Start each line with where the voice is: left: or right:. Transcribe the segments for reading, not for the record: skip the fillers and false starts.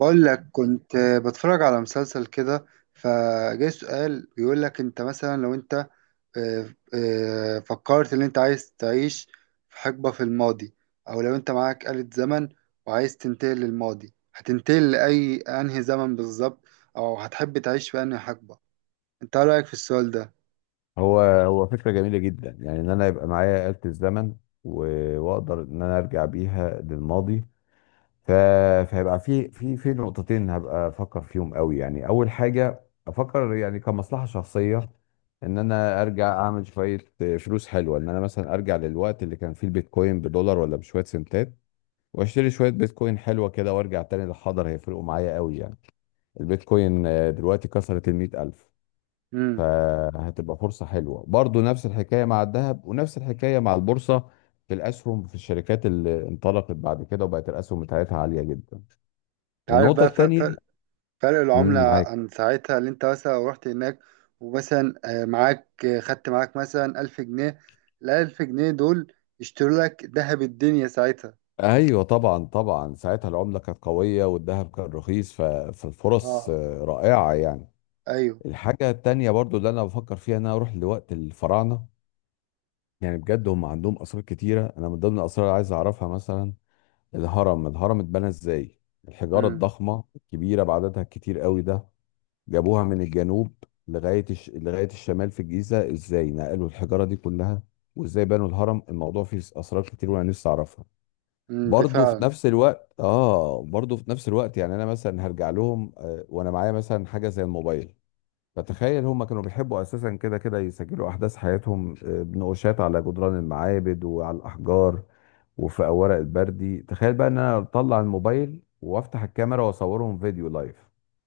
right: بقول لك كنت بتفرج على مسلسل كده. فجاي سؤال بيقول لك: انت مثلا، لو انت فكرت ان انت عايز تعيش في حقبة في الماضي، او لو انت معاك آلة زمن وعايز تنتقل للماضي، هتنتقل لأي انهي زمن بالظبط؟ او هتحب تعيش في انهي حقبة؟ انت ايه رأيك في السؤال ده؟
left: هو فكرة جميلة جدا، يعني ان انا يبقى معايا آلة الزمن واقدر ان انا ارجع بيها للماضي. ف... فهيبقى في نقطتين هبقى افكر فيهم قوي. يعني اول حاجة افكر، يعني كمصلحة شخصية، ان انا ارجع اعمل شوية فلوس حلوة، ان انا مثلا ارجع للوقت اللي كان فيه البيتكوين بدولار ولا بشوية سنتات واشتري شوية بيتكوين حلوة كده وارجع تاني للحاضر، هيفرقوا معايا قوي يعني. البيتكوين دلوقتي كسرت 100 ألف.
right: امم.
left: فهتبقى فرصة حلوة برضو، نفس الحكاية مع الذهب ونفس الحكاية مع البورصة، في الأسهم في الشركات اللي انطلقت بعد كده وبقت الأسهم بتاعتها عالية جدا.
right: عارف
left: النقطة
right: بقى
left: التانية.
right: فرق العملة
left: مم، معاك.
right: عن ساعتها؟ اللي انت مثلا لو رحت هناك، ومثلا آه، معاك آه، خدت معاك مثلا ألف جنيه، الألف جنيه دول يشتروا لك ذهب الدنيا ساعتها؟
left: أيوة طبعا طبعا، ساعتها العملة كانت قوية والذهب كان رخيص. فالفرص
right: اه.
left: رائعة يعني.
right: ايوه.
left: الحاجة التانية برضو اللي أنا بفكر فيها إن أنا أروح لوقت الفراعنة، يعني بجد هم عندهم أسرار كتيرة. أنا من ضمن الأسرار اللي عايز أعرفها مثلا الهرم اتبنى ازاي، الحجارة
right: امم.
left: الضخمة الكبيرة بعددها الكتير قوي ده جابوها من الجنوب لغاية الشمال في الجيزة. ازاي نقلوا الحجارة دي كلها وازاي بنوا الهرم؟ الموضوع فيه اسرار كتير وانا نفسي اعرفها.
right: دي فعلا.
left: برضه في نفس الوقت، يعني انا مثلا هرجع لهم وانا معايا مثلا حاجة زي الموبايل. فتخيل هم كانوا بيحبوا اساسا كده كده يسجلوا احداث حياتهم بنقوشات على جدران المعابد وعلى الاحجار وفي اوراق البردي. تخيل بقى ان انا اطلع الموبايل وافتح الكاميرا واصورهم فيديو لايف،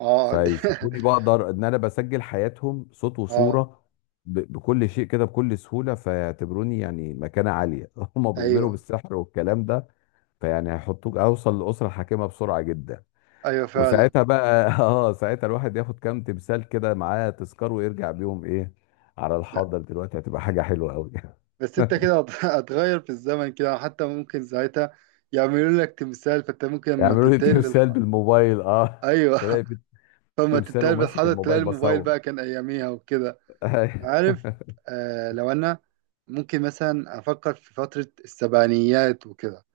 right: اه، دي
left: فيشوفوني بقدر ان انا بسجل حياتهم صوت
right: اه.
left: وصورة بكل شيء كده بكل سهولة، فيعتبروني يعني مكانة عالية. هم بيؤمنوا
right: ايوه،
left: بالسحر والكلام ده، فيعني هيحطوك اوصل لأسرة حاكمة بسرعة جدا.
right: ايوه، فعلا.
left: وساعتها بقى اه، ساعتها الواحد ياخد كام تمثال كده معاه تذكار ويرجع بيهم ايه على
right: لا،
left: الحاضر دلوقتي، هتبقى حاجة حلوة قوي.
right: بس انت كده هتغير في الزمن كده، حتى ممكن ساعتها يعملوا لك تمثال، فانت ممكن لما
left: يعملوا لي
right: تنتقل
left: تمثال بالموبايل، اه.
right: ايوه
left: تلاقي في
right: فما
left: تمثال
right: تنتقل
left: وماسك
right: بالحضر تلاقي
left: الموبايل
right: الموبايل
left: بصور.
right: بقى كان اياميها وكده. عارف، لو انا ممكن مثلا افكر في فترة السبعينيات وكده،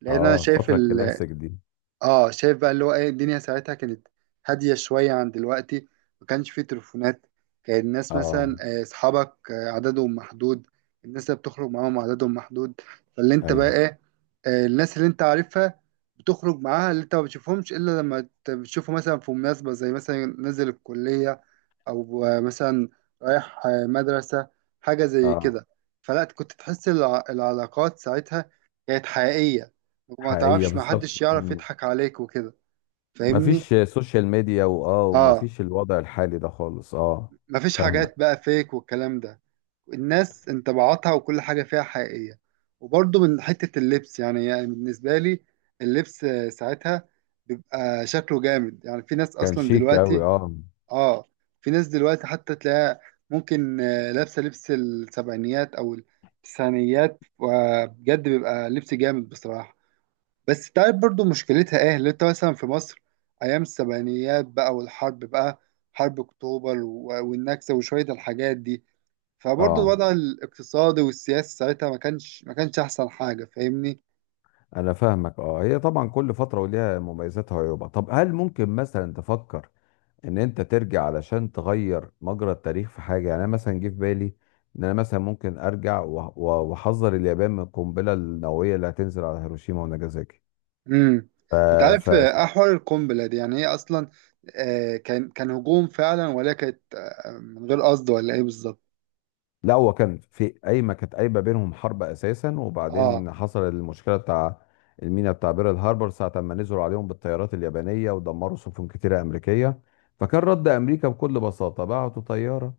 right: لان انا
left: اه، الفترة الكلاسيك دي.
right: شايف بقى اللي هو ايه الدنيا ساعتها. كانت هادية شوية عن دلوقتي، ما كانش فيه تليفونات، كان الناس
left: اه.
right: مثلا اصحابك عددهم محدود، الناس اللي بتخرج معاهم عددهم محدود، فاللي انت بقى
left: ايوه.
right: ايه، الناس اللي انت عارفها بتخرج معاها، اللي انت ما بتشوفهمش الا لما بتشوفه مثلا في مناسبة، زي مثلا نزل الكلية او مثلا رايح مدرسة، حاجة زي
left: اه.
right: كده. فلا كنت تحس العلاقات ساعتها كانت حقيقية، وما
left: حقيقية
right: تعرفش، ما
left: بالظبط،
right: حدش يعرف
left: مم.
right: يضحك عليك وكده، فاهمني.
left: مفيش سوشيال ميديا، واه،
right: اه.
left: ومفيش الوضع الحالي ده خالص، اه.
right: مفيش
left: فاهمة.
right: حاجات بقى فيك والكلام ده، الناس انطباعاتها وكل حاجة فيها حقيقية. وبرضه من حتة اللبس، يعني بالنسبة لي، اللبس ساعتها بيبقى شكله جامد. يعني في ناس
left: كان
right: أصلا
left: شيك
right: دلوقتي،
left: قوي، اه.
right: اه، في ناس دلوقتي حتى تلاقيها ممكن لابسة لبس السبعينيات أو التسعينيات، وبجد بيبقى لبس جامد بصراحة. بس تعرف برضو مشكلتها ايه، اللي انت مثلا في مصر ايام السبعينيات بقى والحرب بقى، حرب اكتوبر والنكسه وشويه الحاجات دي، فبرضو
left: اه.
right: الوضع الاقتصادي والسياسي ساعتها ما كانش احسن حاجه، فاهمني.
left: انا فاهمك، اه. هي طبعا كل فتره وليها مميزاتها وعيوبها. طب هل ممكن مثلا تفكر ان انت ترجع علشان تغير مجرى التاريخ في حاجه؟ يعني انا مثلا جه في بالي ان انا مثلا ممكن ارجع واحذر اليابان من القنبله النوويه اللي هتنزل على هيروشيما
right: امم. انت عارف
left: وناجازاكي.
right: احوال القنبله دي؟ يعني هي اصلا كان هجوم فعلا، ولا كانت من غير قصد، ولا ايه بالظبط؟
left: لا، هو كان في قايمه، كانت قايمه بينهم حرب اساسا،
right: اه.
left: وبعدين حصل المشكله بتاع المينا بتاع بيرل هاربر، ساعه ما نزلوا عليهم بالطيارات اليابانيه ودمروا سفن كتيره امريكيه. فكان رد امريكا بكل بساطه، بعتوا طياره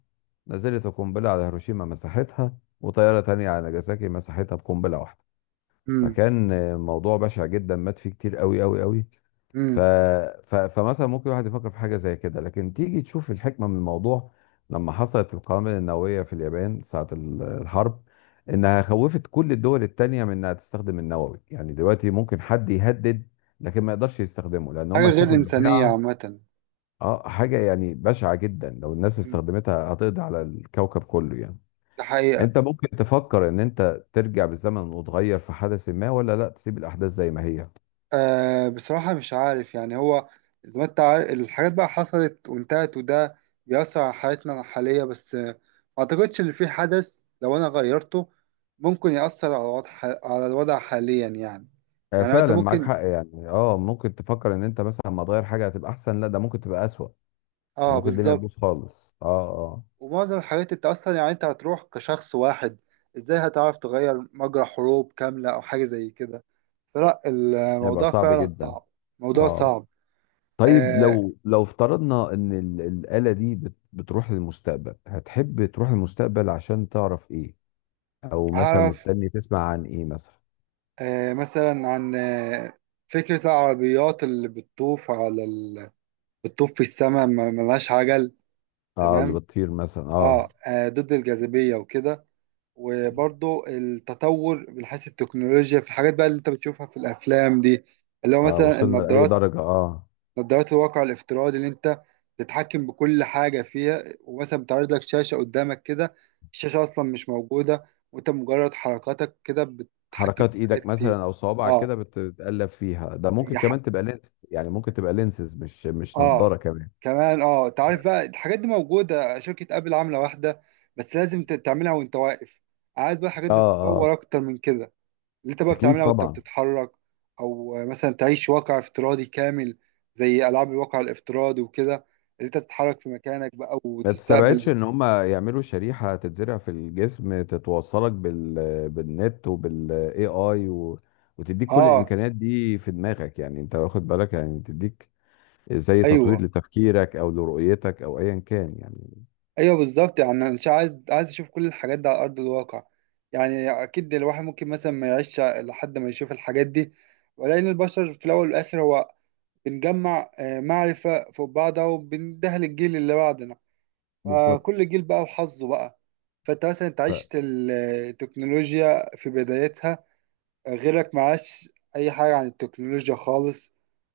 left: نزلت القنبله على هيروشيما مساحتها وطياره تانية على ناجازاكي مساحتها بقنبله واحده.
right: امم.
left: فكان موضوع بشع جدا، مات فيه كتير قوي قوي قوي. ف...
right: امم.
left: فمثلا ممكن الواحد يفكر في حاجة زي كده، لكن تيجي تشوف الحكمة من الموضوع لما حصلت القنابل النووية في اليابان ساعة الحرب، إنها خوفت كل الدول التانية من إنها تستخدم النووي. يعني دلوقتي ممكن حد يهدد لكن ما يقدرش يستخدمه لأن
right: حاجه
left: هم
right: غير
left: شافوا
right: انسانيه
left: البشاعة.
right: عامه.
left: اه، حاجة يعني بشعة جدا، لو الناس
right: امم.
left: استخدمتها هتقضي على الكوكب كله يعني.
right: ده حقيقه.
left: انت ممكن تفكر ان انت ترجع بالزمن وتغير في حدث ما، ولا لا، تسيب الاحداث زي ما هي؟
right: بصراحة مش عارف، يعني هو زي ما انت عارف الحاجات بقى حصلت وانتهت، وده بيأثر على حياتنا الحالية، بس ما أعتقدش إن في حدث لو أنا غيرته ممكن يأثر على الوضع حاليا يعني. يعني انت
left: فعلا معاك
right: ممكن.
left: حق يعني. اه، ممكن تفكر ان انت مثلا ما تغير حاجه هتبقى احسن، لا، ده ممكن تبقى اسوأ. يعني
right: اه،
left: ممكن الدنيا
right: بالظبط.
left: تبوظ خالص، اه اه.
right: ومعظم الحاجات انت اصلا، يعني انت هتروح كشخص واحد، ازاي هتعرف تغير مجرى حروب كاملة او حاجة زي كده؟ فلا،
left: يبقى
right: الموضوع
left: صعب
right: فعلا
left: جدا،
right: صعب، موضوع
left: اه.
right: صعب.
left: طيب
right: أه.
left: لو لو افترضنا ان الآلة دي بتروح للمستقبل، هتحب تروح للمستقبل عشان تعرف ايه؟ او مثلا
right: هعرف
left: مستني تسمع عن ايه مثلا؟
right: مثلا عن فكرة العربيات اللي بتطوف على بتطوف في السماء، ملهاش عجل.
left: اه، اللي
right: تمام.
left: بتطير مثلا،
right: اه.
left: اه.
right: ضد الجاذبية وكده. وبرضو التطور من حيث التكنولوجيا في الحاجات بقى اللي انت بتشوفها في الأفلام دي، اللي هو
left: اه،
right: مثلا
left: وصلنا لأي
right: النظارات،
left: درجة، اه.
right: نظارات الواقع الافتراضي اللي انت تتحكم بكل حاجة فيها، ومثلا بتعرض لك شاشة قدامك كده، الشاشة أصلا مش موجودة، وانت مجرد حركاتك كده بتتحكم
left: حركات
right: في حاجات
left: ايدك
right: كتير.
left: مثلا او صوابعك
right: اه.
left: كده بتتقلب فيها. ده ممكن كمان تبقى لينس، يعني ممكن تبقى لينسز، مش نضارة
right: اه.
left: كمان.
right: كمان انت عارف بقى الحاجات دي موجوده، شركه ابل عامله واحده، بس لازم تعملها وانت واقف. عايز بقى الحاجات
left: اه.
right: دي
left: اه.
right: تتطور اكتر من كده، اللي انت بقى
left: اكيد
right: بتعملها وانت
left: طبعا.
right: بتتحرك، او مثلا تعيش واقع افتراضي كامل، زي العاب الواقع الافتراضي وكده، اللي انت تتحرك في مكانك بقى
left: ما تستبعدش
right: وتستقبل.
left: ان هم يعملوا شريحه تتزرع في الجسم تتوصلك بال بالنت وبالاي اي وتديك كل
right: اه.
left: الامكانيات دي في دماغك، يعني انت واخد بالك، يعني تديك زي تطوير
right: ايوه.
left: لتفكيرك او لرؤيتك او ايا كان يعني.
right: ايوه، بالظبط. يعني انا مش عايز اشوف كل الحاجات دي على ارض الواقع. يعني اكيد الواحد ممكن مثلا ما يعيش لحد ما يشوف الحاجات دي، ولكن البشر في الاول والاخر هو بنجمع معرفة فوق بعضها وبندهل الجيل اللي بعدنا،
left: بالظبط.
right: فكل جيل بقى وحظه بقى. فانت مثلا انت
left: ف-
right: عشت التكنولوجيا في بدايتها، غيرك معاش اي حاجة عن التكنولوجيا خالص،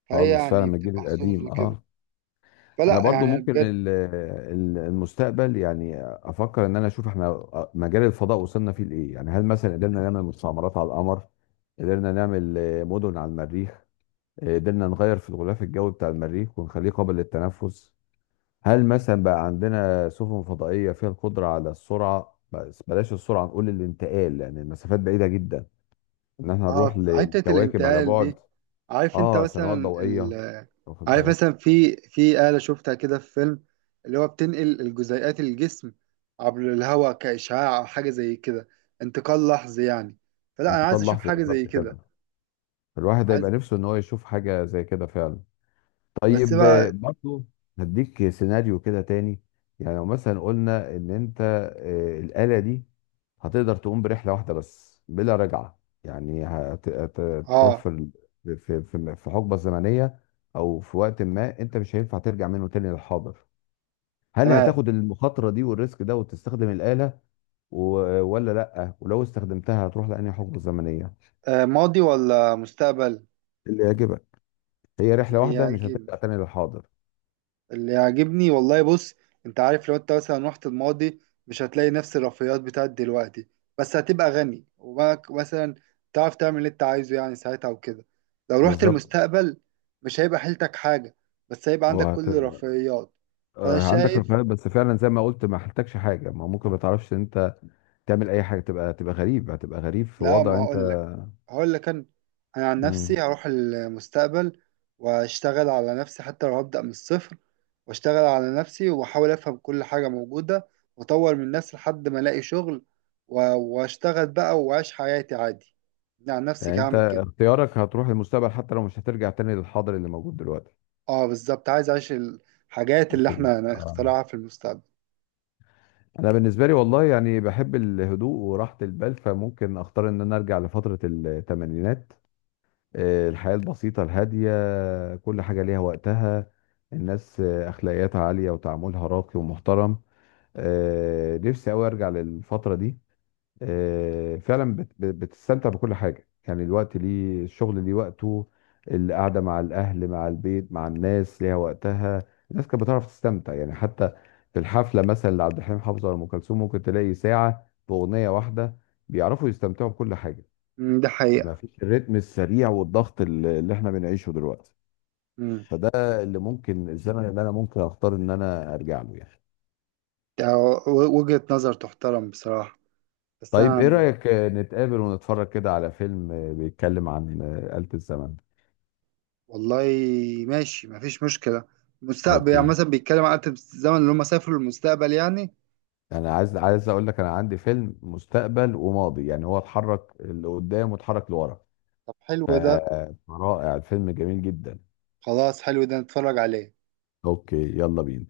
right: فهي
left: خالص فعلا،
right: يعني
left: من الجيل
right: بتبقى حظوظ
left: القديم،
right: وكده.
left: اه. انا
right: فلا
left: برضو
right: يعني أنا
left: ممكن
right: بجد.
left: المستقبل، يعني افكر ان انا اشوف احنا مجال الفضاء وصلنا فيه لايه. يعني هل مثلا قدرنا نعمل مستعمرات على القمر؟ قدرنا نعمل مدن على المريخ؟ قدرنا نغير في الغلاف الجوي بتاع المريخ ونخليه قابل للتنفس؟ هل مثلا بقى عندنا سفن فضائية فيها القدرة على السرعة، بس بلاش السرعة نقول الانتقال لان المسافات بعيدة جدا، ان احنا
right: اه،
left: نروح
right: في حتة
left: لكواكب على
right: الانتقال
left: بعد
right: دي، عارف انت
left: اه
right: مثلا
left: سنوات ضوئية، واخد
right: عارف
left: بالك؟
right: مثلا في آلة شفتها كده في فيلم، اللي هو بتنقل الجزيئات الجسم عبر الهواء كإشعاع أو حاجة زي كده، انتقال لحظي يعني، فلا أنا عايز
left: انتقال
right: أشوف
left: لحظي
right: حاجة زي
left: بالظبط
right: كده.
left: كده. الواحد هيبقى
right: عايز.
left: نفسه ان هو يشوف حاجه زي كده فعلا.
right: بس
left: طيب
right: بقى.
left: برضو هديك سيناريو كده تاني. يعني لو مثلا قلنا ان انت الاله دي هتقدر تقوم برحله واحده بس بلا رجعه، يعني هتروح
right: اه.
left: في في حقبه زمنيه، او في وقت ما انت مش هينفع ترجع منه تاني للحاضر. هل
right: تمام.
left: هتاخد المخاطره دي والريسك ده وتستخدم الاله ولا لا؟ ولو استخدمتها هتروح لانهي حقبه زمنيه؟
right: ماضي ولا مستقبل؟
left: اللي يعجبك. هي رحله
right: اللي
left: واحده مش
right: يعجب
left: هترجع تاني للحاضر.
right: اللي يعجبني والله. بص، انت عارف لو انت مثلا رحت الماضي، مش هتلاقي نفس الرفاهيات بتاعت دلوقتي، بس هتبقى غني، وبقى مثلا تعرف تعمل اللي انت عايزه يعني ساعتها وكده. لو رحت
left: بالظبط.
right: المستقبل، مش هيبقى حيلتك حاجة، بس هيبقى عندك
left: وهت...
right: كل الرفاهيات. فانا
left: عندك
right: شايف،
left: رفاهيات، بس فعلا زي ما قلت، ما حلتكش حاجه، ما ممكن ما تعرفش ان انت تعمل اي حاجه، تبقى غريب، هتبقى غريب في
right: لا، ما
left: وضع انت.
right: هقول، هقول لك انا عن
left: مم.
right: نفسي هروح المستقبل، واشتغل على نفسي حتى لو هبدأ من الصفر، واشتغل على نفسي واحاول افهم كل حاجة موجودة، واطور من نفسي لحد ما الاقي شغل، واشتغل بقى واعيش حياتي عادي. أنا عن نفسي
left: يعني
right: كده
left: انت
right: هعمل كده.
left: اختيارك هتروح للمستقبل حتى لو مش هترجع تاني للحاضر اللي موجود دلوقتي.
right: اه، بالظبط، عايز اعيش الحاجات اللي
left: في... ال-
right: احنا
left: آه.
right: نخترعها في المستقبل.
left: انا بالنسبه لي، والله، يعني بحب الهدوء وراحه البال، فممكن اختار ان انا ارجع لفتره الثمانينات. الحياه البسيطه الهاديه، كل حاجه ليها وقتها. الناس اخلاقياتها عاليه وتعاملها راقي ومحترم. نفسي قوي ارجع للفتره دي. فعلا بتستمتع بكل حاجه. يعني الوقت ليه، الشغل ليه وقته، القعده مع الاهل مع البيت مع الناس ليها وقتها. الناس كانت بتعرف تستمتع يعني، حتى في الحفله مثلا لعبد الحليم حافظ ولا ام كلثوم ممكن تلاقي ساعه باغنيه واحده، بيعرفوا يستمتعوا بكل حاجه.
right: أمم، ده
left: يعني ما
right: حقيقة.
left: فيش الريتم السريع والضغط اللي احنا بنعيشه دلوقتي.
right: أمم،
left: فده اللي ممكن الزمن اللي انا ممكن اختار ان انا ارجع له يعني.
right: ده وجهة نظر تحترم بصراحة. بس انا
left: طيب ايه
right: يعني
left: رأيك نتقابل ونتفرج كده على فيلم بيتكلم عن آلة الزمن؟
right: والله ماشي، مفيش مشكلة. مستقبل يعني
left: اوكي.
right: مثلا بيتكلم عن آلة الزمن، اللي هم سافروا للمستقبل يعني.
left: انا عايز اقول لك انا عندي فيلم مستقبل وماضي، يعني هو اتحرك لقدام واتحرك لورا.
right: طب حلو
left: ف-
right: ده.
left: فرائع، الفيلم جميل جدا.
right: خلاص، حلو ده، نتفرج عليه.
left: اوكي، يلا بينا.